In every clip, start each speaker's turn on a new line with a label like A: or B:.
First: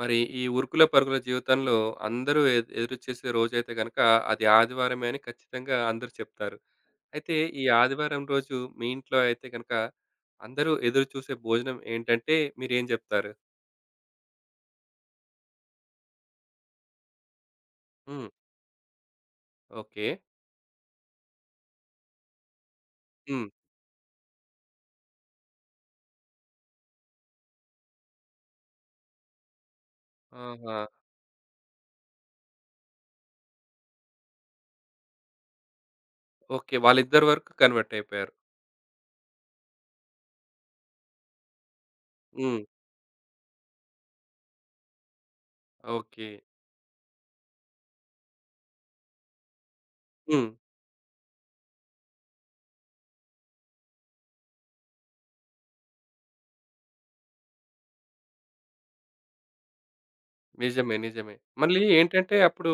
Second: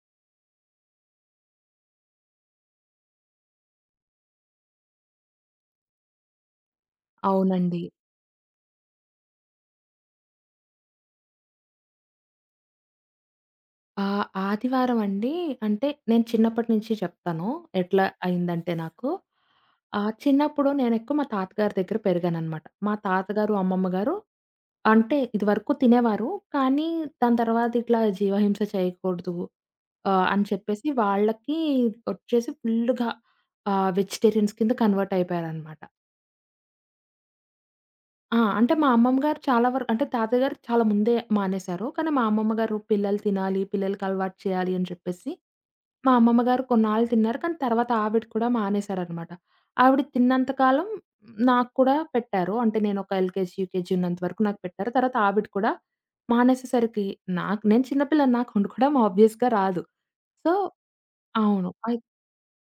A: మరి ఈ ఉరుకుల పరుగుల జీవితంలో అందరూ ఎదురుచూసే రోజైతే గనక అది ఆదివారమే అని ఖచ్చితంగా అందరూ చెప్తారు. అయితే ఈ
B: అవునండి.
A: ఆదివారం రోజు మీ ఇంట్లో అయితే గనక అందరూ ఎదురుచూసే భోజనం ఏంటంటే మీరేం జెప్తారు?
B: ఆదివారం అండి అంటే నేను చిన్నప్పటి నుంచి చెప్తాను. ఎట్లా
A: హ్మ్.
B: అయిందంటే నాకు.
A: ఓకే.
B: చిన్నప్పుడు నేనెక్కువ మా తాతగారి దగ్గర పెరిగాననమాట. మా
A: హ్మ్.
B: తాతగారు, అమ్మమ్మ గారు అంటే ఇదివరకు తినేవారు. కానీ దాని తర్వాత ఇట్లా జీవహింస చేయకూడదు అని
A: ఆహా!
B: చెప్పేసి వాళ్ళకి వచ్చేసి ఫుల్లుగా వెజిటేరియన్స్ కింద కన్వర్ట్ అయిపోయారనమాట.
A: ఓకే. వాళ్ళిద్దరి వరకు కన్వర్ట్ అయిపోయారు.
B: ఆ! అంటే మా అమ్మమ్మ గారు చాలా వరకు అంటే తాతయ్య గారు చాలా ముందే మానేశారు. కానీ మా అమ్మమ్మ
A: హ్మ్.
B: గారు పిల్లలు తినాలి, పిల్లలకి అలవాటు చేయాలి అని చెప్పేసి, మా
A: ఓకే.
B: అమ్మమ్మ గారు కొన్నాళ్ళు తిన్నారు. కానీ తర్వాత ఆవిడ కూడా మానేశారనమాట. ఆవిడ
A: హ్మ్.
B: తిన్నంత కాలం నాకు కూడా పెట్టారు. అంటే నేను ఒక ఎల్‌కేజీ, యూకేజీ ఉన్నంత వరకు నాకు పెట్టారు. తర్వాత ఆవిడ కూడా మానేసేసరికి నాకు నేను చిన్న పిల్లని నాకు వండుకోవడం ఆబ్వియస్‌గా రాదు. సో
A: నిజమే. నిజమే.
B: అవును.
A: మళ్ళీ
B: అయి
A: ఏంటంటే అప్పుడు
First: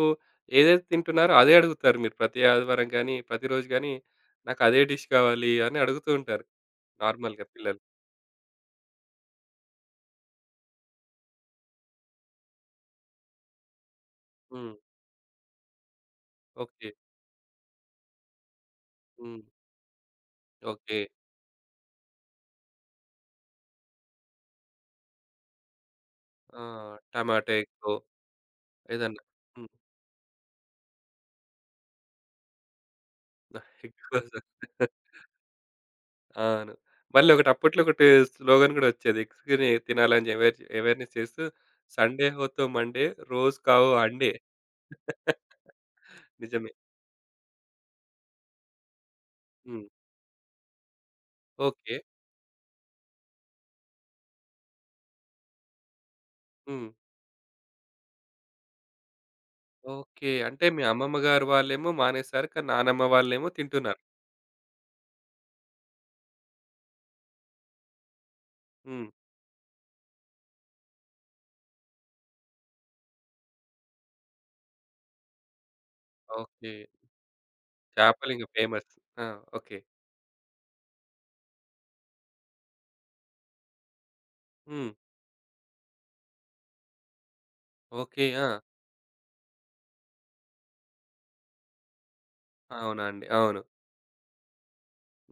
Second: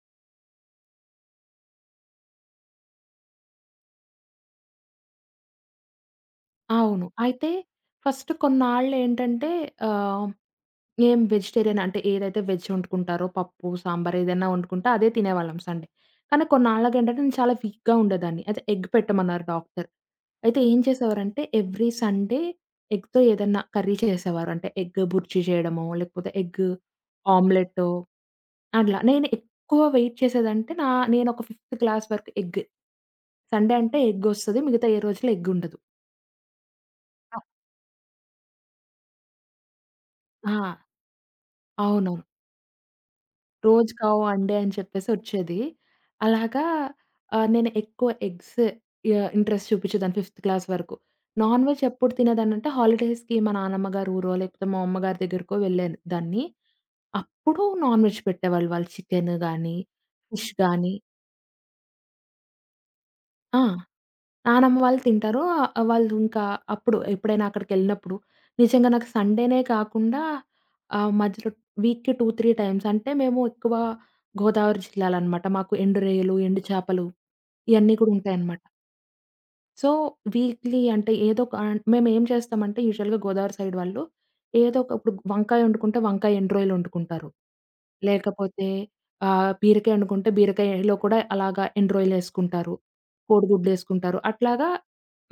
A: ఏదైతే తింటున్నారో అదే అడుగుతారు మీరు ప్రతి ఆదివారం గానీ, ప్రతిరోజు గానీ, నాకు అదే డిష్ కావాలి అని అడుగుతూ ఉంటారు
B: అవును.
A: నార్మల్‌గా
B: అయితే
A: పిల్లలు.
B: ఫస్ట్ కొన్నాళ్ళేంటంటే ఆహ్ ఏం వెజిటేరియన్ అంటే ఏదైతే వెజ్ వండుకుంటారో పప్పు, సాంబార్ ఏదైనా
A: హ్మ్.
B: వండుకుంటే అదే తినేవాళ్ళం సండే. కానీ
A: ఓకే.
B: కొన్నాళ్ళకేంటంటే నేను చాలా వీక్‌గా ఉండేదాన్ని. అయితే ఎగ్
A: హ్మ్.
B: పెట్టమన్నారు డాక్టర్. అయితే ఏం
A: ఓకే.
B: చేసేవారంటే ఎవ్రీ సండే ఎగ్‌తో ఏదన్నా కర్రీ చేసేవారు. అంటే ఎగ్ బుర్జీ చేయడమో, లేకపోతే
A: ఆ!
B: ఎగ్
A: టమాటో
B: ఆమ్లెట్టో
A: ఎగ్గో
B: అట్లా.
A: ఏదన్నా.
B: నేను
A: హ్మ్.
B: ఎక్కువ వెయిట్ చేసేదంటే నేనొక ఫిఫ్త్ క్లాస్ వరకు ఎగ్గే. సండే
A: ఎగ్
B: అంటే
A: కోసం.
B: ఎగ్గొస్తది. మిగతా ఏ రోజులు ఎగ్గుండదు.
A: అవును. మళ్ళీ
B: అ
A: ఒకటి అప్పట్లో ఒకటి స్లోగన్ గూడా వచ్చేది. ఎగ్స్‌ని తినాలని
B: ఆ!
A: అవేర్‌నెస్ చేస్తూ
B: అవునవును.
A: సండే హో తో మండే రోజ్ కావో
B: రోజు కావు
A: అండే.
B: అండే అని చెప్పేసి వచ్చేది. అలాగా
A: నిజమే.
B: నేను ఎక్కువ ఎగ్స్ ఇంట్రెస్ట్
A: హ్మ్.
B: చూపించేదాన్ని ఫిఫ్త్ క్లాస్ వరకు. Non veg
A: okay.
B: ఎప్పుడు తినేదాన్నంటే హాలిడేస్‌కి మా నానమ్మ గారి ఊరో, లేకపోతే మా అమ్మగారి దగ్గరికో వెళ్ళేదాన్ని.
A: హ్మ్.
B: అప్పుడు నాన్ వెజ్ పెట్టేవాళ్ళు. వాళ్ళు చికెన్ గాని,
A: ఓకే.
B: ఫిష్
A: అంటే మీ
B: గాని
A: అమ్మమ్మ గారు వాళ్ళేమో మానేసారు. కానీ నానమ్మ వాళ్ళేమో
B: ఆ!
A: తింటున్నారు.
B: నానమ్మ వాళ్ళు తింటారు. వాళ్ళు ఇంకా అప్పుడు ఎప్పుడైనా అక్కడికెళ్ళినప్పుడు. నిజంగా నాకు
A: హ్మ్.
B: సండేనే కాకుండా మధ్యలో వీక్‌కి 2, 3 టైమ్స్ అంటే మేము ఎక్కువ గోదావరి జిల్లాలనమాట. మాకు ఎండు రొయ్యలు, ఎండు
A: ఓకే.
B: చేపలు ఇయన్నీ కూడా
A: చేపలింక
B: ఉంటాయనమాట.
A: ఫేమస్. ఆ! ఓకే.
B: సో, వీక్లీ అంటే ఏదో ఒక ఆన్ మేమేం చేస్తామంటే యూజువల్‌గా గోదావరి సైడ్ వాళ్ళు ఏదో
A: హ్మ్.
B: ఒక ఇప్పుడు వంకాయ వండుకుంటే వంకాయ ఎండు రొయ్యలు వండుకుంటారు.
A: ఓకే. ఆ!
B: లేకపోతే బీరకాయ వండుకుంటే బీరకాయలో కూడా అలాగా ఎండు రొయ్యలేసుకుంటారు.
A: అవునా అండి. అవును.
B: కోడిగుడ్లేసుకుంటారు. అట్లాగా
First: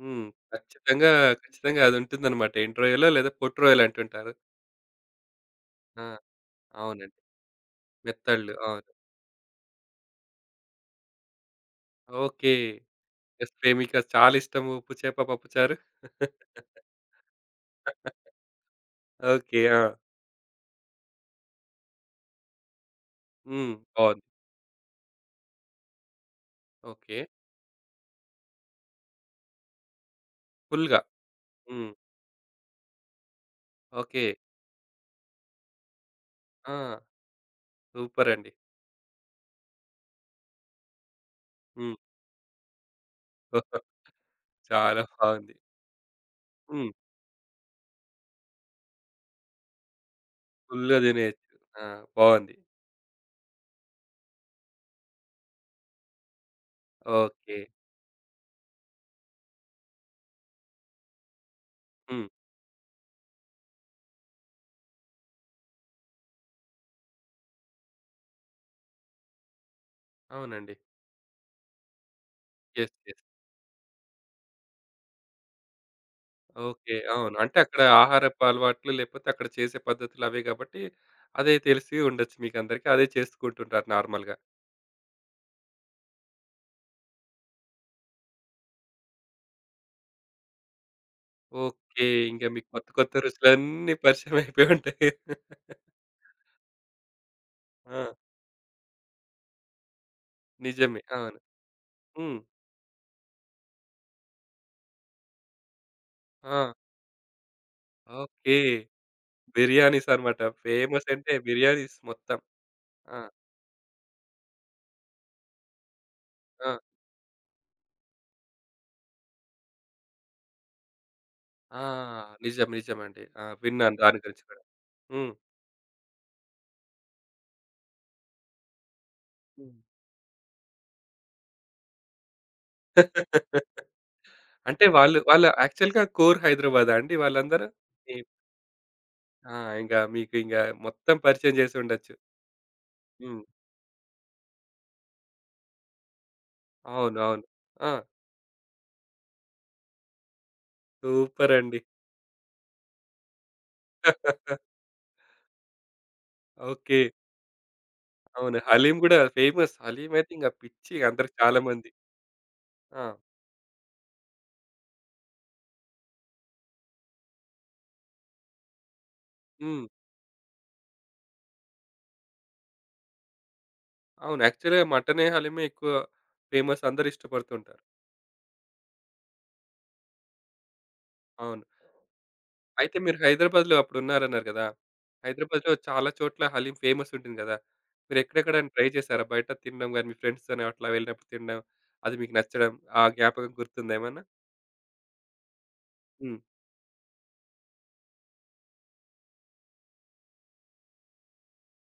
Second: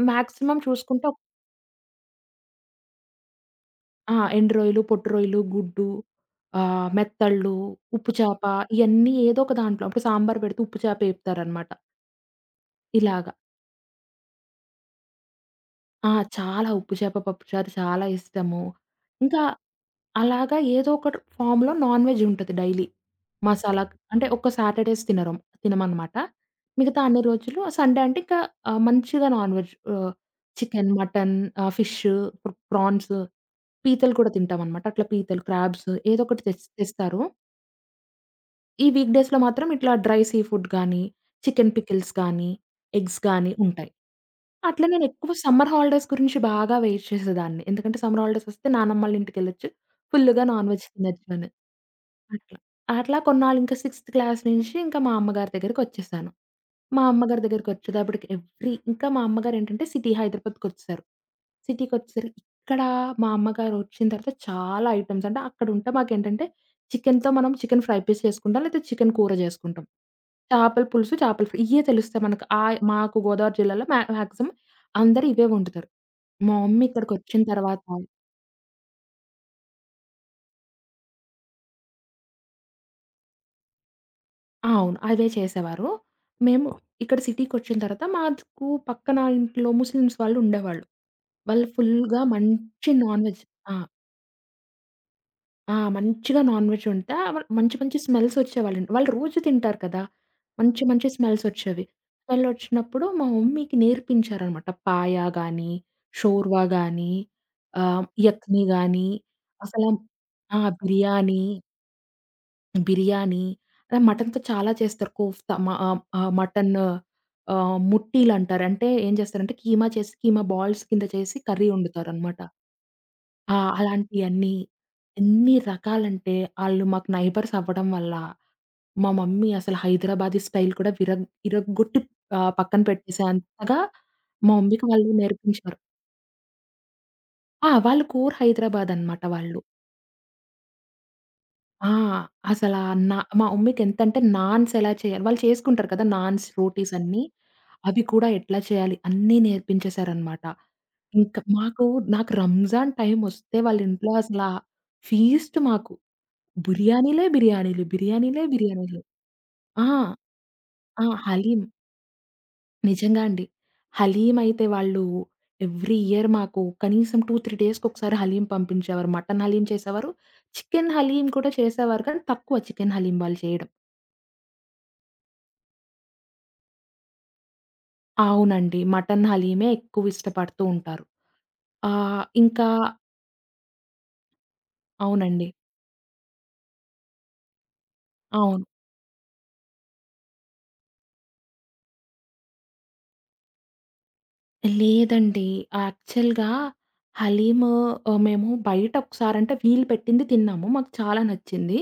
A: హ్మ్.
B: మాక్సిమం చూసుకుంటే
A: ఖచ్చితంగా, ఖచ్చితంగా అదుంటుందనమాట. ఇంటర్వ్యూలో లేదా పోర్ట్‌రోయల్
B: ఆ!
A: అంటుంటారు.
B: ఎండు రొయ్యలు, పొట్టు రొయ్యలు, గుడ్డు,
A: ఆ! అవునండి.
B: మెత్తళ్ళు, ఉప్పు చేప
A: మెత్తళ్ళు. అవును.
B: ఇయన్నీ ఏదో ఒక దాంట్లో ఇప్పుడు సాంబార్ పెడితే ఉప్పు చేప ఏపుతారనమాట.
A: ఓకే.
B: ఇలాగ.
A: ఎస్ పే మీకు అది చాలా ఇష్టము. ఉప్పు చేప, పప్పు చారు.
B: ఆ! చాలా ఉప్పు చేప, పప్పు చారు చాలా ఇష్టము. ఇంకా
A: ఓకే. ఆ!
B: అలాగా ఏదో ఒకటి ఫార్మ్‌లో నాన్‌వెజ్ ఉంటది డైలీ.
A: హ్మ్.
B: మసాలా
A: బావుంది.
B: అంటే ఒక్క సాటర్‌డేస్ తినమనమాట. మిగతా
A: ఓకే.
B: అన్ని రోజులు సండే అంటే ఇంకా మంచిగా నాన్‌వెజ్ చికెన్,
A: ఫుల్‌గా.
B: మటన్,
A: హ్మ్.
B: ఫిష్, ప్రాన్స్, పీతలు
A: ఓకే.
B: కూడా తింటామనమాట. అట్లా పీతలు, క్రాబ్స్ ఏదో ఒకటి తెస్
A: ఆ!
B: తెస్తారు.
A: సూపరండి.
B: ఈ వీక్ డేస్‌లో మాత్రం ఇట్లా డ్రై సీ ఫుడ్ గానీ, చికెన్
A: హ్మ్.
B: పికిల్స్ గానీ, ఎగ్స్ గానీ ఉంటాయి. అట్లా
A: చాలా
B: నేనెక్కువ
A: బావుంది.
B: సమ్మర్ హాలిడేస్ గురించి బాగా
A: హ్మ్.
B: వెయిట్ చేసేదాన్ని. ఎందుకంటే సమ్మర్ హాలిడేస్ వస్తే నానమ్మోళ్ళింటికెళ్ళొచ్చు. ఫుల్‌గా నాన్ వెజ్
A: ఫుల్‌గా
B: తినొచ్చని.
A: తినేయొచ్చు. ఆ! బావుంది.
B: అట్లా. అట్లా కొన్నాళ్ళు ఇంకా సిక్స్త్ క్లాస్ నుంచి ఇంకా మా అమ్మగారి దగ్గరికొచ్చేసాను. మా అమ్మగారి
A: ఓకే.
B: దగ్గరికొచ్చేటప్పటికి ఎవ్రీ ఇంకా మా అమ్మగారేంటంటే సిటీ హైదరాబాద్‌కొచ్చేసారు.
A: హ్మ్.
B: సిటీకొచ్చేసరికి ఇక్కడ మా అమ్మగారొచ్చిన తర్వాత చాలా ఐటెమ్స్ అంటే అక్కడుంటే మాకేంటంటే చికెన్‌తో మనం చికెన్ ఫ్రై పీస్ చేసుకుంటాం. లేతే చికెన్ కూర చేసుకుంటాం.
A: అవునండి.
B: చేపల పులుసు, చేపల ఫ్రై ఇయ్యే తెలుస్తాయి మనకు.
A: యెస్.
B: మాకు
A: యెస్.
B: గోదావరి జిల్లాలో మాక్సిమం అందరూ ఇవే వండుతారు. మా మమ్మీ
A: ఓకే. అవును.
B: ఇక్కడికొచ్చిన
A: అంటే
B: తర్వాత
A: అక్కడ
B: ఆ!
A: ఆహారపు అలవాట్లు లేకపోతే అక్కడ చేసే పద్ధతులు అవే కాబట్టి అదే తెలిసి ఉండొచ్చు మీకందరికీ. అదే చేసుకుంటుంటారు నార్మల్‌గా.
B: అవును. అవే చేసేవారు. మేము ఓహ్! ఇక్కడ సిటీకొచ్చిన తర్వాత మాకు పక్కన ఇంట్లో ముస్లిమ్స్ వాళ్ళు ఉండేవాళ్ళు. వాళ్ళు
A: ఓకే.
B: ఫుల్‌గా
A: ఇంక మీకు కొత్త
B: మంచి
A: కొత్త
B: నాన్ వెజ్ ఆ!
A: రుచులన్నీ పరిచయం అయిపోయి ఉంటాయి.
B: ఆ! మంచిగా నాన్ వెజ్ వండితే మంచి మంచి
A: ఆ!
B: స్మెల్స్ వచ్చేవాళ్ళండి. వాళ్ళు రోజు తింటారు కదా! మంచి
A: నిజమే.
B: మంచి
A: అవును.
B: స్మెల్స్ వచ్చేవి.
A: హ్మ్.
B: స్మెల్ వచ్చినప్పుడు మా మమ్మీకి నేర్పించారనమాట. పాయ గాని,
A: ఆ!
B: షోర్వా గాని,
A: ఓకే.
B: యక్ని గాని అసల
A: బిర్యానీస్ అన్నమాట.
B: ఆ!
A: ఫేమస్ అంటే
B: బిర్యానీ
A: బిర్యానీస్ మొత్తం. ఆ!
B: బిర్యానీ, మటన్‌తో చాలా చేస్తారు. కోఫ్తా మ ఆహ్, ఆహ్, మటన్
A: ఆ!
B: ముట్టీలంటారు. అంటే ఏం చేస్తారంటే కీమా చేసి కీమా బాల్స్ కింద చేసి కర్రీ
A: ఆ!
B: వండుతారనమాట.
A: నిజం. నిజమండి. ఆ!
B: ఆ!
A: విన్నాను దాని గురించి
B: అలాంటియన్నీ
A: కూడా. హ్మ్.
B: ఎన్ని రకాలంటే ఆళ్ళు మాకు నైబర్స్ అవ్వడం వల్ల మా మమ్మీ
A: హ్మ్.
B: అసలు హైదరాబాదీ స్టైల్ కూడా ఇరగ్గొట్టి పక్కన పెట్టేసేంతగా మా
A: అంటే
B: మమ్మీకి వాళ్ళు
A: వాళ్ళు వాళ్ళ
B: నేర్పించారు.
A: యాక్చువల్‌గా కోర్ హైదరాబాదా అండి వాళ్ళందరూ?
B: ఆ! వాళ్ళు కోర్ హైదరాబాద్ అనమాట
A: ఆ!
B: వాళ్ళు.
A: ఇంగా మీకు మొత్తం పరిచయం చేసి
B: ఆ!
A: ఉండొచ్చు.
B: అసలా నా
A: హ్మ్.
B: మా మమ్మీకెంతంటే నాన్స్ ఎలా చేయాలి వాళ్ళు చేసుకుంటారు కదా! నాన్స్, రోటీస్
A: అవును.
B: అన్నీ.
A: అవును. ఆ!
B: అవి కూడా ఎట్లా చేయాలి అన్నీ నేర్పించేశారనమాట. ఇంకా
A: సూపరండి.
B: మాకు నాకు రంజాన్ టైమొస్తే వాళ్ళింట్లో అసలా ఫీస్ట్ మాకు.
A: ఓకే.
B: బిర్యానీలే బిర్యానీలు, బిర్యానీలే
A: అవును. హలీం
B: బిర్యానీలు.
A: గూడా ఫేమస్.
B: ఆ!
A: హలీం అయితే ఇంగ పిచ్చి
B: ఆ!
A: అందరికి చాలా
B: హలీం.
A: మంది. ఆ!
B: నిజంగా అండి. హలీమైతే వాళ్ళు ఎవ్రీ ఇయర్ మాకు కనీసం 2, 3 డేస్‌కొకసారి హలీం పంపించేవారు. మటన్ హలీం
A: హ్మ్.
B: చేసేవారు. చికెన్ హలీం కూడా చేసేవారు కానీ తక్కువ చికెన్ హలీం వాళ్ళు చేయడం.
A: అవును. యాక్చువల్‌గా మటనే, హలీమే ఎక్కువ ఫేమస్ అందరూ ఇష్టపడుతుంటారు.
B: అవునండి. మటన్ హలీమే ఎక్కువ ఇష్టపడుతూ ఉంటారు.
A: అవును.
B: ఇంకా
A: అయితే మీరు హైదరాబాద్‌లో అప్పుడున్నారన్నారు గదా!
B: అవునండి.
A: హైదరాబాద్‌లో చాలా చోట్ల హలీం ఫేమస్ ఉంటుంది గదా!
B: అవును.
A: మీరెక్కడెక్కడైనా ట్రై చేశారా? బయట తినడం గాని, మీ ఫ్రెండ్స్‌తోని అట్లా వెళ్ళినప్పుడు తినడం, అది మీకు నచ్చడం, ఆ జ్ఞాపకం గుర్తుందా ఏమన్నా?
B: లేదండి.
A: హ్మ్.
B: యాక్చువల్‌గా హలీము మేము బయట ఒకసారంటే వీళ్ళు పెట్టింది తిన్నాము. మాకు చాలా నచ్చింది.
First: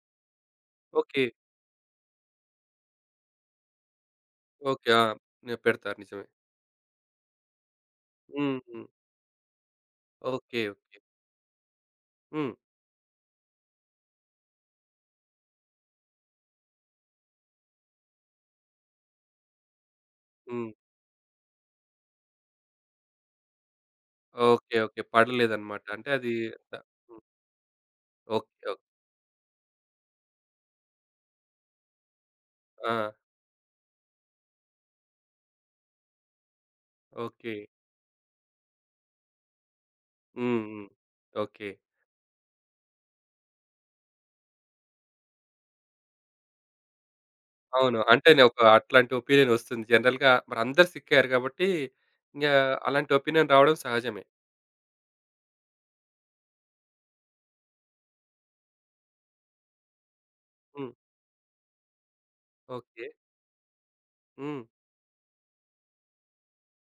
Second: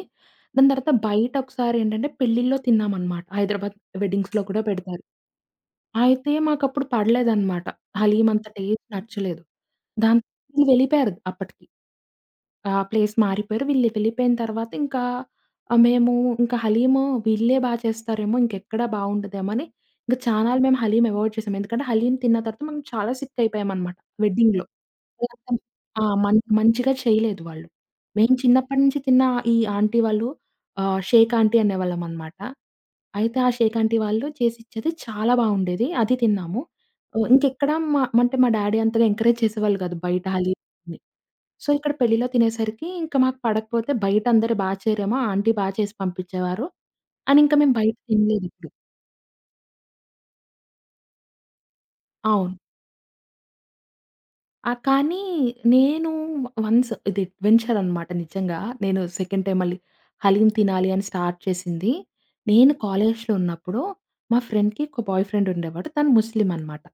B: దాని తర్వాత
A: ఓకే.
B: బయట ఒకసారేంటంటే పెళ్ళిల్లో తిన్నామనమాట. హైదరాబాద్ వెడ్డింగ్స్‌లో కూడా
A: ఓకే. ఆ!
B: పెడతారు.
A: నేను పెడతారు నిజమే.
B: అయితే మాకప్పుడు పడలేదనమాట. హలీమంత
A: హ్మ్. హ్మ్.
B: టేస్ట్ నచ్చలేదు. దాంతో
A: ఓకే.
B: వీళ్ళు
A: ఓకే.
B: వెళ్ళిపోయారు అప్పటికి.
A: హ్మ్.
B: ఆ! ప్లేస్ మారిపోయారు. వీళ్ళు వెళ్ళిపోయిన తర్వాత ఇంకా మేము ఇంకా హలీము వీళ్ళే బా చేస్తారేమో, ఇంకెక్కడా బావుండదేమో అని ఇంక చానాళ్ళు
A: హ్మ్.
B: మేము హలీం అవాయిడ్ చేసాం. ఎందుకంటే హలీం తిన్న తర్వాత మనం చాలా సిక్ అయిపోయామనమాట వెడ్డింగ్‌లో.
A: ఓకే. ఓకే.
B: వాళ్ళంత
A: పడలేదన్నమాట.
B: ఆ!
A: అంటే అది ద
B: మంచిగా
A: హ్మ్.
B: చేయలేదు వాళ్ళు. మేము
A: ఓకే. ఓకే.
B: చిన్నప్పటి నుంచి తిన్న ఈ ఆంటీ వాళ్ళు షేక్ ఆంటీ అనేవాళ్ళమనమాట.
A: ఆ!
B: అయితే ఆ షేక్ ఆంటీ వాళ్ళు చేసిచ్చేది చాలా బావుండేది. అది తిన్నాము.
A: ఓకే.
B: ఇంకెక్కడ మా డ్యాడీ అంతగా ఎంకరేజ్ చేసేవాళ్ళు కాదు బయట హలీం
A: హ్మ్. హ్మ్.
B: ని సో,
A: ఓకే.
B: ఇక్కడ పెళ్లిలో తినేసరికి ఇంకా మాకు పడకపోతే బయట అందరూ బా చేయరేమో ఆంటీ బా చేసి పంపించేవారు. అని ఇంకా మేము బయట
A: అవును. అంటే నేను ఒక
B: తినలేదెప్పుడు.
A: అట్లాంటి ఒపీనియన్ వస్తుంది. జనరల్‌గా మరందరూ సిక్కారు కాబట్టి ఇంగా
B: అవును.
A: అలాంటి ఒపీనియన్ రావడం సహజమే.
B: ఆ! కానీ నేను వన్స్ ఇది అడ్వెంచర్ అనమాట నిజంగా. నేను సెకండ్ టైమ్ మళ్ళీ హలీం తినాలి
A: హ్మ్.
B: అని స్టార్ట్ చేసింది. నేను
A: ఓకే.
B: కాలేజ్‌లో ఉన్నప్పుడు మా
A: హ్మ్.
B: ఫ్రెండ్‌కి ఒక బాయ్ ఫ్రెండ్ ఉండేవాడు. తను ముస్లిం అనమాట.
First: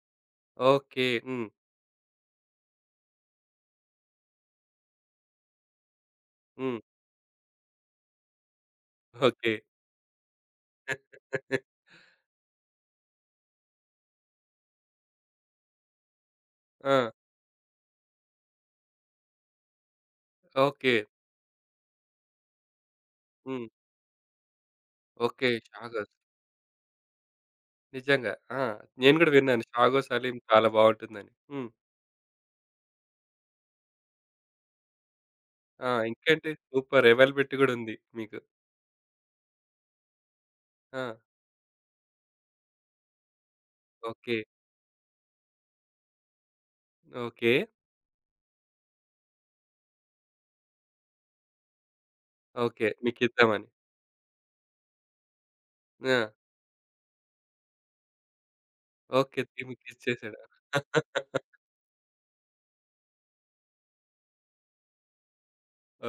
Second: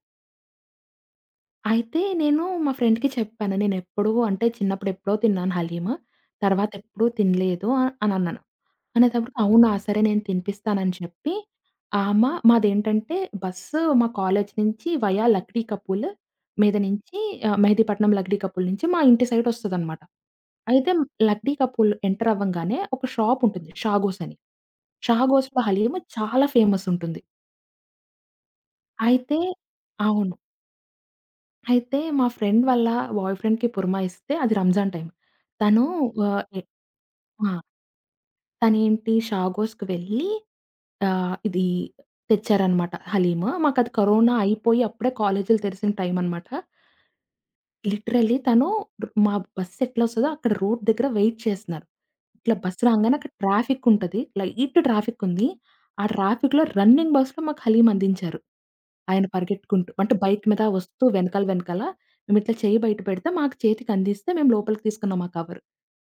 A: ఓకే. హ్మ్.
B: అయితే నేను మా ఫ్రెండ్‌కి చెప్పాను. నేనెప్పుడూ అంటే చిన్నప్పుడు ఎప్పుడో తిన్నాను హలీము. తర్వాత
A: హ్మ్.
B: ఎప్పుడూ తినలేదు అనన్నాను. అనేటప్పటికి
A: ఓకే.
B: అవునా! సరే నేను తినిపిస్తానని చెప్పి ఆమ మాదేంటంటే బస్సు మా కాలేజీ నుంచి వయా లక్డీ కపూల్ మీద
A: ఆ!
B: నుంచి మెహదీపట్నం లక్డీ కపూల్ నుంచి మా ఇంటి సైడ్ ఒస్తదనమాట. అయితే
A: ఓకే.
B: లక్డీ కపూల్ ఎంటర్ అవ్వంగానే ఒక షాప్
A: హ్మ్.
B: ఉంటుంది. షాగోస్ అని.
A: ఓకే.
B: షాగోస్‌లో హలీము
A: షాగోస్.
B: చాలా ఫేమస్ ఉంటుంది.
A: నిజంగా. ఆ! నేను గూడా
B: అయితే
A: విన్నాను. షాగోస్
B: అవును.
A: అలీం చాలా బావుంటుందని. హ్మ్.
B: అయితే మా ఫ్రెండ్ వాళ్ళ బాయ్ ఫ్రెండ్‌కి పురమాయిస్తే అది రంజాన్ టైమ్. తను
A: ఆ!
B: ఆహ్,
A: ఇంకేంటి
B: ఎ
A: సూపర్!
B: ఆ!
A: ఎవైలబిలిటీ గూడా ఉంది మీకు.
B: తనేంటి షాగోస్‌కి వెళ్ళి
A: ఆ!
B: ఆహ్, ఇది తెచ్చారనమాట హలీము. మాకది కరోనా
A: ఓకే.
B: అయిపోయి అప్పుడే కాలేజీలు తెరిసిన టైం అనమాట.
A: ఓకే.
B: లిటరల్లీ తను మా బస్ ఎట్లొస్తదో అక్కడ రోడ్ దగ్గర వెయిట్ చేస్తున్నారు. ఇట్లా బస్
A: ఓకే.
B: రాంగానే అక్కడ
A: మీకిద్దామని.
B: ట్రాఫిక్ ఉంటది. లైట్ ట్రాఫిక్ ఉంది. ఆ
A: ఆ!
B: ట్రాఫిక్‌లో రన్నింగ్ బస్‌లో మాకు హలీం అందించారు. ఆయన
A: ఓకే. తీ
B: పరిగెత్తుకుంటూ అంటే
A: మీకిచ్చేసాడు.
B: బైక్ మీద వస్తూ వెనకాల వెనకాల మేమిట్లా చెయ్యి బయట పెడితే మాకు చేతికందిస్తే మేము లోపలికి తీసుకున్నాం ఆ కవర్.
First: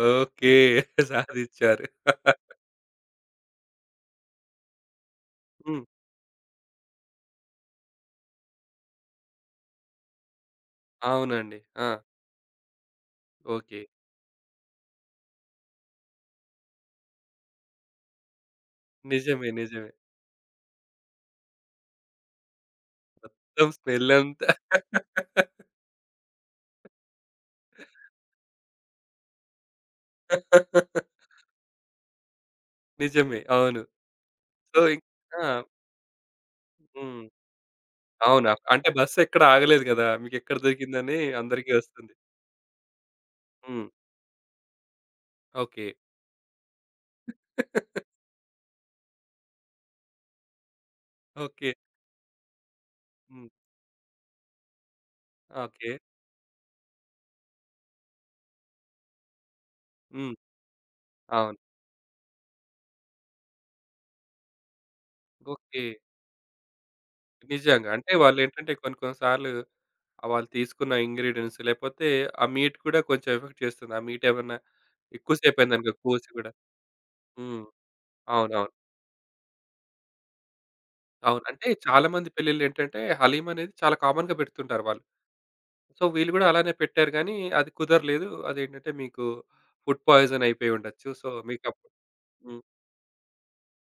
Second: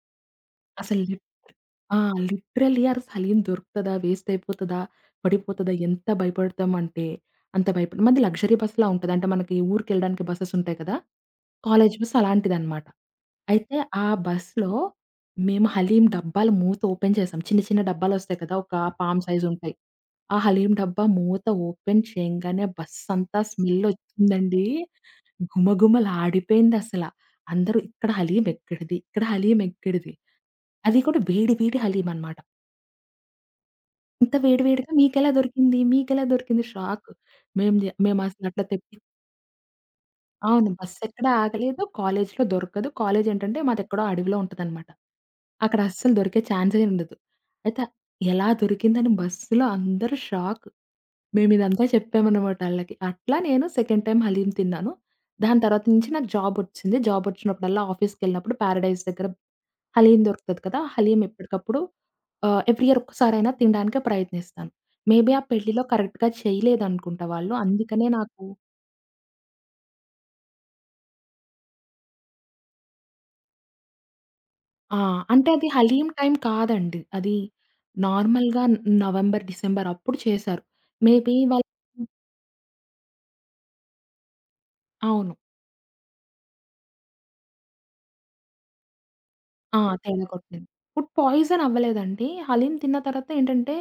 A: ఓకే.
B: అసలు
A: సాధిచ్చారు.
B: ఆ! లిటరల్లీ ఆ సలీన్ దొరుకుతదా? వేస్ట్ అయిపోతదా? పడిపోతదా?
A: హ్మ్.
B: ఎంత భయపడతామంటే అంత భయపడి మనది లగ్జరీ బస్‌లా ఉంటది. అంటే మనకి ఊరికెళ్ళడానికి బసెస్ ఉంటాయి కదా!
A: అవునండి. ఆ!
B: కాలేజ్ బస్ అలాంటిదనమాట. అయితే
A: ఓకే.
B: ఆ బస్‌లో మేము హలీం డబ్బాలు మూత ఓపెన్ చేసాం. చిన్న చిన్న డబ్బాలొస్తాయి కదా! ఒక పామ్ సైజ్
A: నిజమే.
B: ఉంటాయి.
A: నిజమే.
B: ఆ హలీం డబ్బా మూత ఓపెన్ చేయంగానే బస్సంతా
A: మొత్తం స్మెల్లంతా
B: స్మెల్లొచ్చిందండి. గుమగుమలాడిపోయిందసల. అందరూ ఇక్కడ హలీం ఎక్కడిది? ఇక్కడ హలీం ఎక్కడిది? అది కూడా వేడి వేడి హలీం అనమాట.
A: నిజమే. అవును.
B: ఇంత వేడి
A: సో,
B: వేడిగా
A: ఇం
B: మీకెలా
A: ఆ!
B: దొరికింది? మీకెలా దొరికింది? షాక్.
A: హ్మ్.
B: మేము జ
A: అవును.
B: మేమసలు అట్లా
A: అంటే
B: తెప్పి
A: బస్సెక్కడ ఆగలేదు గదా! మీకెక్కడ
B: అవును.
A: దొరికిందని
B: బస్సెక్కడ
A: అందరికీ
B: ఆగలేదు.
A: వస్తుంది.
B: కాలేజ్‌లో దొరకదు. కాలేజేంటంటే
A: హ్మ్.
B: మాదెక్కడో అడవిలో ఉంటదనమాట. అక్కడ
A: ఓకే.
B: అస్సలు దొరికే ఛాన్సే ఉండదు. అయితే ఎలా దొరికిందని బస్సులో అందరూ షాక్.
A: ఓకే.
B: మేమిదంతా చెప్పామనమాట ఆళ్ళకి. అట్లా
A: హ్మ్.
B: నేను సెకండ్ టైమ్ హలీం తిన్నాను. దాని తర్వాత
A: ఓకే.
B: నుంచి నాకు జాబొచ్చింది. జాబొచ్చినప్పుడల్లా ఆఫీస్‌కెళ్ళినప్పుడు పారడైజ్ దగ్గర హలీం
A: హ్మ్.
B: దొరుకుతది కదా! హలీం
A: అవును.
B: ఎప్పటికప్పుడు ఎవ్రీ ఇయర్ ఒక్కసారైనా తినడానికి ప్రయత్నిస్తాను. మేబీ ఆ పెళ్లిలో
A: ఓకే.
B: కరెక్ట్‌గా చేయలేదనుకుంటా వాళ్ళు.
A: నిజంగా.
B: అందుకనే
A: అంటే
B: నాకు
A: వాళ్ళేంటంటే కొన్ని కొన్ని సార్లు వాళ్ళు తీసుకున్న ఇంగ్రీడియెంట్స్ లేపోతే ఆ మీట్ కూడా కొంచెం ఎఫెక్ట్ చేస్తుంది. ఆ మీట్ ఏమన్నా
B: ఆ!
A: ఎక్కువ
B: అంటే అది
A: సేపయిందనుకో
B: హలీం
A: కోసి
B: టైం
A: గూడా.
B: కాదండి. అది
A: హ్మ్.
B: నార్మల్‌గా
A: అవునవును.
B: నవంబర్, డిసెంబర్ అప్పుడు చేశారు. మేబీ
A: అవును.
B: వాళ్ళు
A: అంటే చాలా మంది పెళ్ళిళ్ళేంటంటే హలీం అనేది చాలా కామన్‌గా పెడుతుంటారు వాళ్ళు.
B: అవును.
A: సో, వీళ్ళు గూడా అలానే పెట్టారు గానీ అది కుదరలేదు. అదేంటంటే మీకు
B: ఆ!
A: ఫుడ్
B: తేడా
A: పాయిజన్
B: కొట్టింది.
A: అయిపోయి ఉండొచ్చు.
B: ఫుడ్
A: సో,
B: పాయిజన్
A: మీకప్పుడు
B: అవ్వలేదండి.
A: హ్మ్.
B: హలీం తిన్న తర్వాత ఏంటంటే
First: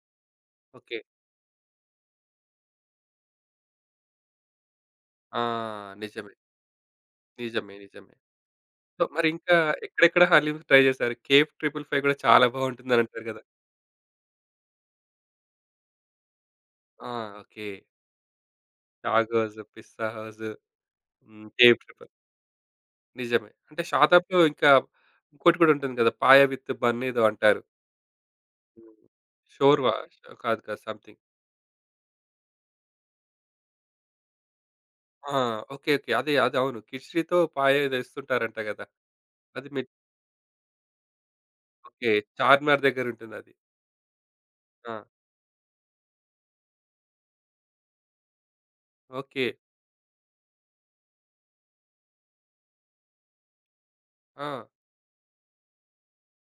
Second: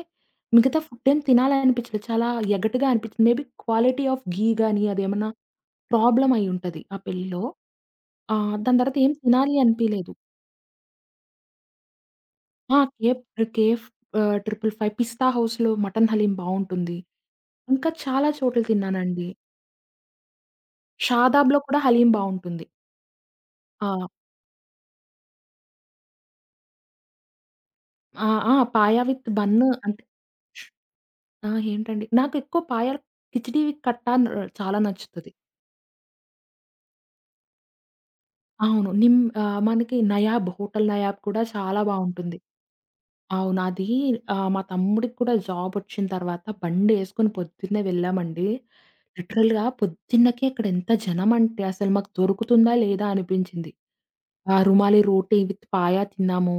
B: మిగతా
A: ఓకే.
B: ఫుడ్ ఏం తినాలనిపించలేదు. చాలా ఎగటుగా అనిపించింది. మేబీ క్వాలిటీ ఆఫ్ ఘీ గాని అదేమన్నా
A: ఆ! నిజమే.
B: ప్రాబ్లమ్ అయ్యుంటది ఆ పెళ్ళిలో.
A: నిజమే. నిజమే.
B: దాని తర్వాత
A: సో,
B: ఏం తినాలి
A: మరింకా
B: అనిపియలేదు.
A: ఎక్కడెక్కడ హాలీవుడ్ ట్రై జేశారు? 'కేఫ్ ట్రిపుల్ ఫైవ్' గూడా చాలా
B: ఆ!
A: బావుంటుందని అంటారు గదా!
B: కేఎఫ్ 555 పిస్తా హౌస్‌లో మటన్ హలీం బావుంటుంది.
A: ఆ! ఓకే.
B: ఇంకా చాలా చోట్ల తిన్నానండి.
A: 'చాగ్ హౌస్', 'పిస్సా హౌస్', హ్మ్.
B: షాదాబ్‌లో
A: 'కేఫ్
B: కూడా హలీం
A: ట్రిపుల్'
B: బావుంటుంది.
A: నిజమే. అంటే
B: ఆ!
A: షాదాబ్‌లో ఇంకా ఇంకోటి గూడా ఉంటుంది గదా! 'పాయ విత్ బన్' ఏదో అంటారు.
B: ఆ! ఆ!
A: హ్మ్.
B: పాయ విత్ బన్
A: షోర్వా
B: అంటే
A: కాదు
B: ష్-
A: కాదు సంథింగ్.
B: ఆ! ఏంటండి నాకెక్కువ పాయ కిచిడి కట్ట న్ చాలా నచ్చుతది.
A: ఆ! ఓకే. ఓకే. అదే. అది అవును. కిచ్డీతో పాయ ఏదో ఇస్తుంటారంట గదా!
B: అవును.
A: అది మీరు
B: మనకి నయాబ్ హోటల్ నయాబ్ కూడా చాలా
A: ఓకే.
B: బావుంటుంది.
A: 'చార్మినార్' దగ్గరుంటుందది.
B: అవును. అది మా
A: ఆ!
B: తమ్ముడికి కూడా జాబొచ్చిన తర్వాత బండేసుకొని పొద్దున్నే వెళ్ళామండి.
A: ఓకే.
B: లిటరల్‌గా పొద్దున్నకే అక్కడ ఎంత జనమంటే అసలు మాకు దొరుకుతుందా లేదా అనిపించింది.
A: ఆ!
B: ఆ రుమాలి రోటీ విత్ పాయా తిన్నాము.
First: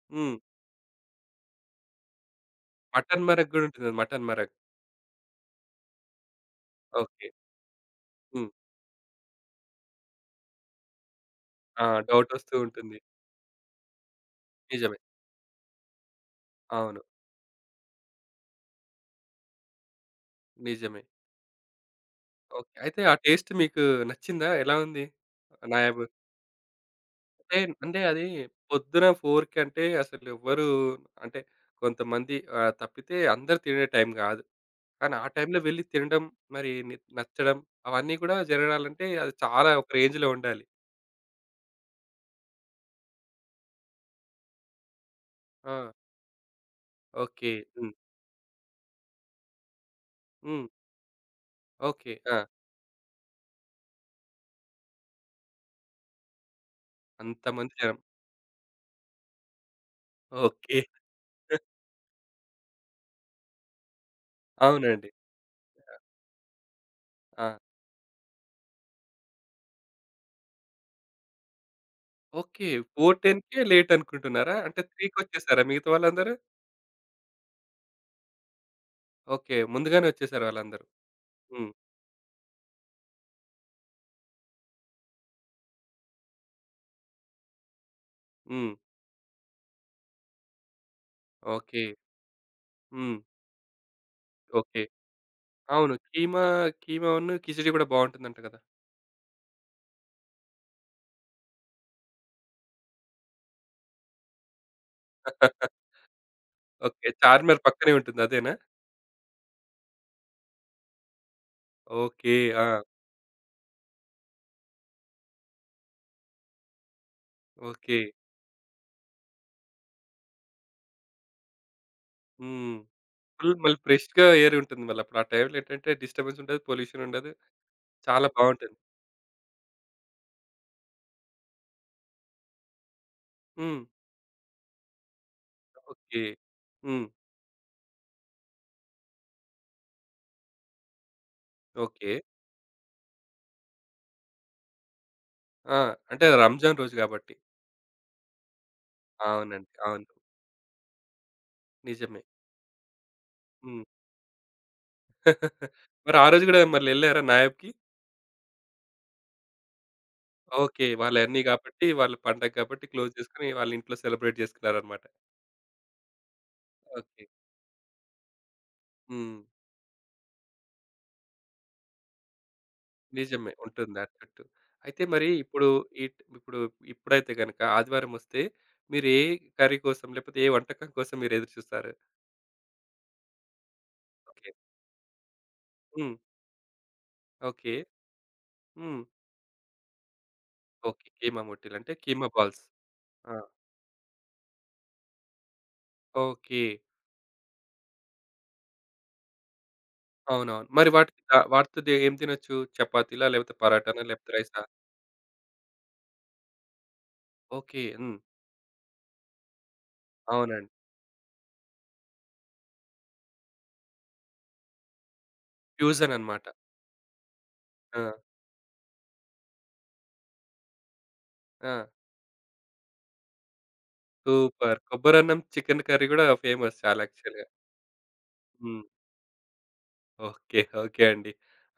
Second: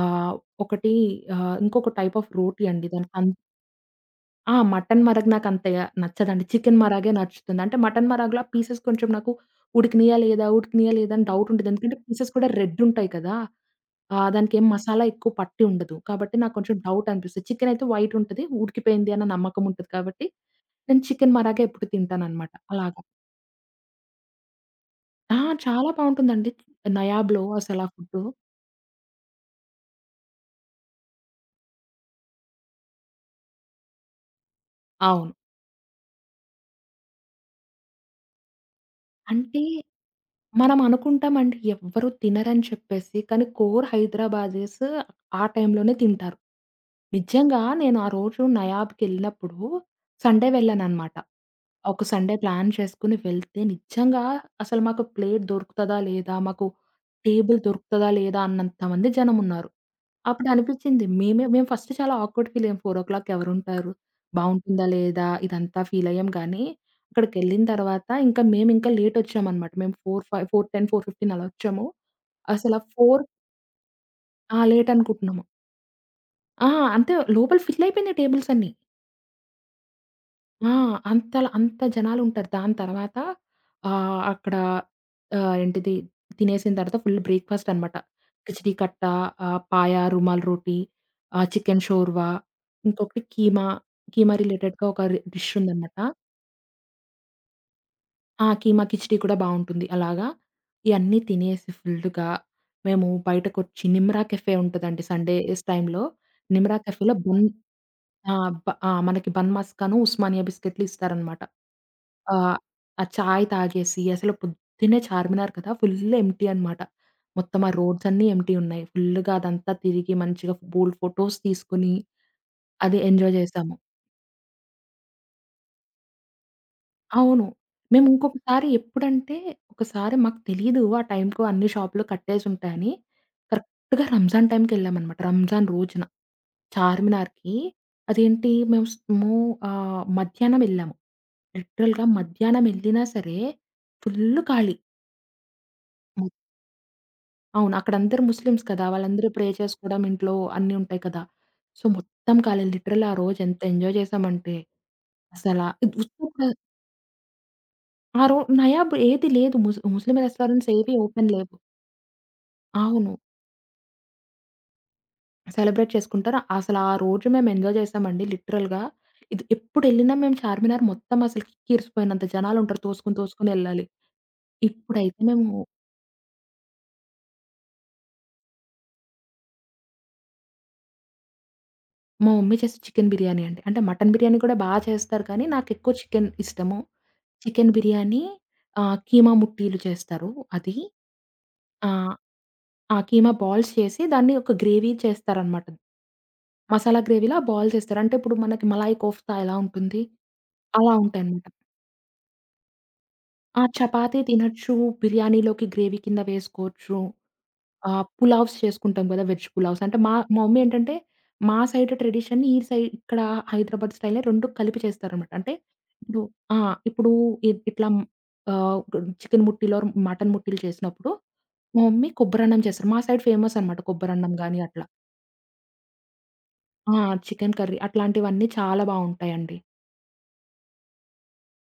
B: ఆహ్,
A: హ్మ్.
B: ఒకటి ఇంకొక టైప్ ఆఫ్ రోటీ అండి. దానికి
A: మటన్
B: అన్
A: మరగ్ గూడా ఉంటుందది. మటన్ మరగ్.
B: ఆ! మటన్ మరగ్ నాకంతగా నచ్చదండి. చికెన్ మరాగే
A: ఓకే.
B: నచ్చుతుంది. అంటే మటన్ మరాగ్‌లో ఆ
A: హ్మ్.
B: పీసెస్ కొంచెం నాకు ఉడికినయా లేదా? అని డౌట్ ఉంటది.
A: ఆ!
B: ఎందుకంటే పీసెస్ కూడా
A: డౌటొస్తూ
B: రెడ్
A: ఉంటుంది.
B: ఉంటాయి కదా! ఆ! దానికేం
A: నిజమే.
B: మసాలా ఎక్కువ పట్టి ఉండదు. కాబట్టి నాకు కొంచెం
A: అవును.
B: డౌట్ అనిపిస్తది. చికెన్ అయితే వైట్ ఉంటది. ఉడికిపోయింది అన్న నమ్మకం ఉంటది కాబట్టి,
A: నిజమే.
B: నేను చికెన్ మరాగే ఎప్పుడు తింటాననమాట.
A: ఓకే. అయితే
B: అలాగా.
A: ఆ టేస్ట్ మీకు నచ్చిందా? ఎలా ఉంది?
B: ఆ! చాలా
A: నాయాబ్
B: బావుంటుందండి. నయాబ్‌లో
A: అంటే,
B: అసల ఆ
A: అంటే అది
B: ఫుడ్డు.
A: పొద్దున 4 అంటే అసలెవ్వరు అంటే కొంతమంది తప్పితే అందరూ తినే టైం గాదు. కానీ ఆ
B: అవును.
A: టైంలో వెళ్లి తినడం, మరి నచ్చడం అవన్నీ కూడా జరగాలంటే అది
B: అంటే
A: చాలా ఒక రేంజ్‌లో ఉండాలి.
B: మనం అనుకుంటామండి ఎవ్వరు తినరని చెప్పేసి. కానీ కోర్ హైదరాబాదీస్ ఆ
A: ఆ!
B: టైంలోనే తింటారు.
A: ఓకే.
B: నిజంగా
A: హ్మ్.
B: నేను ఆ రోజు నయాబ్‌కెళ్ళినప్పుడు సండే
A: హ్మ్.
B: వెళ్ళాననమాట. ఒక
A: ఓకే.
B: సండే
A: ఆ!
B: ప్లాన్ చేసుకొని వెళ్తే నిజంగా అసలు మాకు ప్లేట్ దొరుకుతదా? లేదా? మాకు టేబుల్
A: అంతమంది జనం.
B: దొరుకుతదా? లేదా? అన్నంత మంది జనమున్నారు.
A: ఓకే.
B: అప్పుడనిపిచ్చింది మేము ఫస్ట్ చాలా ఆక్వర్డ్ ఫీలయ్యాం. 4:00 ఎవరుంటారు? బావుంటుందా?
A: అవునండి.
B: లేదా? ఇదంతా ఫీలయ్యాం గానీ,
A: ఆ!
B: అక్కడికెళ్ళిన తర్వాత ఇంకా మేమింకా లేటొచ్చామనమాట. మేము 4, 5, 4:10, 4:15 అలా వచ్చాము.
A: ఓకే.
B: అసల 4
A: 4:10కే లేట్ అనుకుంటున్నారా?
B: ఆ!
A: అంటే
B: లేటనుకుంటున్నాము.
A: 3కొచ్చేసారా మిగతా వాళ్ళందరూ?
B: ఆ! అంటే లోపల ఫిల్ అయిపోయినాయి టేబుల్సన్నీ.
A: ఓకే. ముందుగానే వచ్చేసారు
B: ఆ!
A: వాళ్ళందరూ.
B: అంతలా
A: హ్మ్.
B: అంత జనాలుంటారు. దాని తర్వాత ఆహ్, అక్కడ ఆహ్, ఏంటిది తినేసిన తర్వాత ఫుల్ బ్రేక్‌ఫాస్ట్ అనమాట. కిచిడి
A: హ్మ్.
B: Khatta, paya, rumal roti, chicken
A: okay.
B: షోర్వా,
A: హ్మ్.
B: ఇంకొకటి కీమా, కీమా
A: ఓకే.
B: రిలేటెడ్‌గా ఒక డిష్
A: అవును.
B: ఉందనమాట.
A: కీమా, కీమాను, కిచిడి గూడా బావుంటుందంట
B: ఆ!
A: గదా!
B: కీమా కిచిడి కూడా బావుంటుంది. అలాగా ఇయన్నీ తినేసి ఫుల్లుగా మేము బయటకొచ్చి నిమ్రా కెఫే ఉంటదండి సండేస్ టైమ్‌లో. నిమ్రా
A: ఓకే.
B: కెఫేలో బన్
A: 'చార్మినార్' పక్కనే ఉంటుంది
B: ఆ!
A: అదేనా?
B: ఆ! మనకి బన్ మస్కాను, ఉస్మానియా బిస్కెట్‌లు ఇస్తారనమాట.
A: ఓకే.
B: ఆహ్,
A: ఆ!
B: ఆ చాయ్ తాగేసి అసలు పొద్దున్నే చార్మినార్ కదా! ఫుల్ ఎంప్టీ అనమాట. మొత్తం ఆ
A: ఓకే.
B: రోడ్సన్నీ ఎంప్టీ ఉన్నాయి. ఫుల్‌గా అదంతా తిరిగి మంచిగా బోలెడు ఫోటోస్ తీసుకొని
A: హ్మ్.
B: అది ఎంజాయ్
A: ఫుల్
B: చేసాము.
A: మళ్ళీ ఫ్రెష్‌గా ఎయిర్ ఉంటుంది మళ్ళప్పుడు. ఆ టైంలో ఏంటంటే డిస్టర్బెన్స్ ఉండదు, పొల్యూషన్ ఉండదు.
B: అవును. మేము
A: చాలా
B: ఇంకొకసారి
A: బావుంటుంది.
B: ఎప్పుడంటే ఒకసారి మాకు తెలీదు ఆ టైంకు అన్ని షాపులు కట్టేసుంటాయని.
A: హ్మ్.
B: కరెక్ట్‌గా రంజాన్ టైంకెళ్ళామనమాట. రంజాన్ రోజున
A: ఓకే. హ్మ్.
B: చార్మినార్‌కి అదేంటి మేము స్ మేము ఆహ్, మధ్యాహ్నం వెళ్ళాము. లిటరల్‌గా
A: ఓకే.
B: మధ్యాహ్నం వెళ్ళినా సరే ఫుల్ ఖాళీ.
A: ఆ! అంటే రంజాన్ రోజు గాబట్టి.
B: అవును. అక్కడందరూ ముస్లిమ్స్ కదా! వాళ్ళందరూ ప్రే
A: అవునండి.
B: చేసుకోవడం
A: అవును.
B: ఇంట్లో అన్నీ ఉంటాయి కదా! సో,
A: నిజమే.
B: మొత్తం కాలే లిటరల్లీ ఆ రోజు ఎంత
A: హ్మ్.
B: ఎంజాయ్ చేశామంటే, అసలా
A: మరి ఆ రోజు గూడా మళ్ళెళ్లారా నాయబ్‌కి?
B: ఆ నయాబ్ ఏది లేదు. Muslim restaurants
A: okay.
B: ఏవి ఓపెన్
A: వాళ్ళయన్నీ
B: లేవు.
A: గాబట్టి, వాళ్ళ పండగ గాబట్టి క్లోజ్
B: అవును.
A: జేసుకొని, వాళ్ళింట్లో సెలబ్రేట్ జేసుకున్నారనమాట.
B: సెలబ్రేట్ చేసుకుంటారు. అసలు ఆ
A: ఓకే.
B: రోజు మేము ఎంజాయ్ చేశామండి లిటరల్‌గా.
A: హ్మ్.
B: ఇది ఎప్పుడెళ్ళినా మేము చార్మినార్ మొత్తం అసలు కిక్కిరిసిపోయినంత జనాలుంటారు. తోసుకొని,
A: నిజమే.
B: తోసుకొని ఎళ్ళాలి.
A: ఉంటుంది అటు ఇటు. అయితే
B: ఇప్పుడైతే
A: మరి
B: మేము
A: ఇప్పుడు ఇప్పుడు ఇప్పుడైతే గనక ఆదివారమొస్తే, మీరు ఏ కర్రీ కోసం, లేపోతే ఏ వంటకం కోసం మీరు ఎదురు చూస్తారు?
B: మా మమ్మీ చేసే చికెన్ బిర్యానీ అండి. అంటే మటన్ బిర్యానీ
A: ఓకే.
B: కూడా బా చేస్తారు కానీ, నాకెక్కువ
A: హ్మ్.
B: చికెన్ ఇష్టము. Chicken
A: okay.
B: బిర్యానీ
A: హ్మ్.
B: కీమా ముట్టీలు చేస్తారు అది.
A: ఓకే. కీమా మొట్టిలు అంటే
B: ఆహ్,
A: కీమా బాల్స్.
B: ఆ! కీమా
A: ఆ!
B: బాల్స్ చేసి దాన్ని ఒక గ్రేవీ చేస్తారనమాట.
A: ఓకే.
B: మసాలా గ్రేవీలా బాల్స్ చేస్తారు. అంటే ఇప్పుడు మనకి మలాయి కోఫ్తా ఎలా ఉంటుంది?
A: అవునవును. మరి
B: అలా
A: వాటికి
B: ఉంటాయనమాట.
A: వాటితో దే ఏం తినొచ్చు? చపాతీలా? లేపోతే
B: ఆ!
A: పరాటానా?
B: చపాతీ
A: లేపోతే రైసా?
B: తినొచ్చు. బిర్యానీలోకి గ్రేవీ కింద వేసుకోవచ్చు.
A: ఓకే.
B: ఆ!
A: హ్మ్.
B: పులావ్స్ చేసుకుంటాం గదా! వెజ్ పులావ్స్. అంటే మా మా మమ్మీ
A: అవునండి.
B: ఏంటంటే, మా సైడ్ ట్రెడిషన్‌ని ఈ సైడ్ ఇక్కడ హైదరాబాద్ స్టైల్‌ని 2 కలిపి చేస్తారనమాట. అంటే ఇప్పుడు
A: ఫ్యూజననమాట.
B: ఆ! ఇప్పుడు ఇ ఇట్లా
A: ఆ!
B: ఆహ్, చికెన్ ముట్టిలో, మటన్ ముట్టిలు చేసినప్పుడు
A: ఆ!
B: మా మమ్మీ కొబ్బరన్నం చేస్తారు. మా సైడ్ ఫేమస్ అనమాట కొబ్బరన్నం గాని
A: సూపర్.
B: అట్లా.
A: కొబ్బరన్నం, చికెన్ కర్రీ గూడా ఫేమస్
B: ఆ!
A: చాలా యాక్చువల్‌గా.
B: చికెన్ కర్రీ అట్లాంటివన్నీ
A: హ్మ్.
B: చాలా బావుంటాయండి.
A: ఓకే. ఓకే అండి.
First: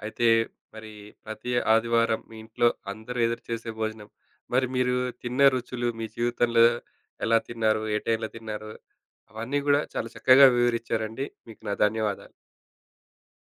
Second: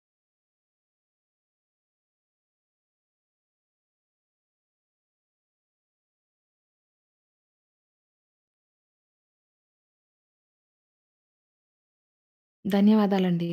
A: అయితే మరి ప్రతి ఆదివారం మీ ఇంట్లో అందరూ ఎదురు చేసే భోజనం, మరి మీరు తిన్న రుచులు, మీ జీవితంలో ఎలా తిన్నారు? ఏ టైంలో తిన్నారు? అవన్నీ గూడా చాలా చక్కగా వివరిచ్చారండి. మీకు నా ధన్యవాదాలు.
B: ధన్యవాదాలండి.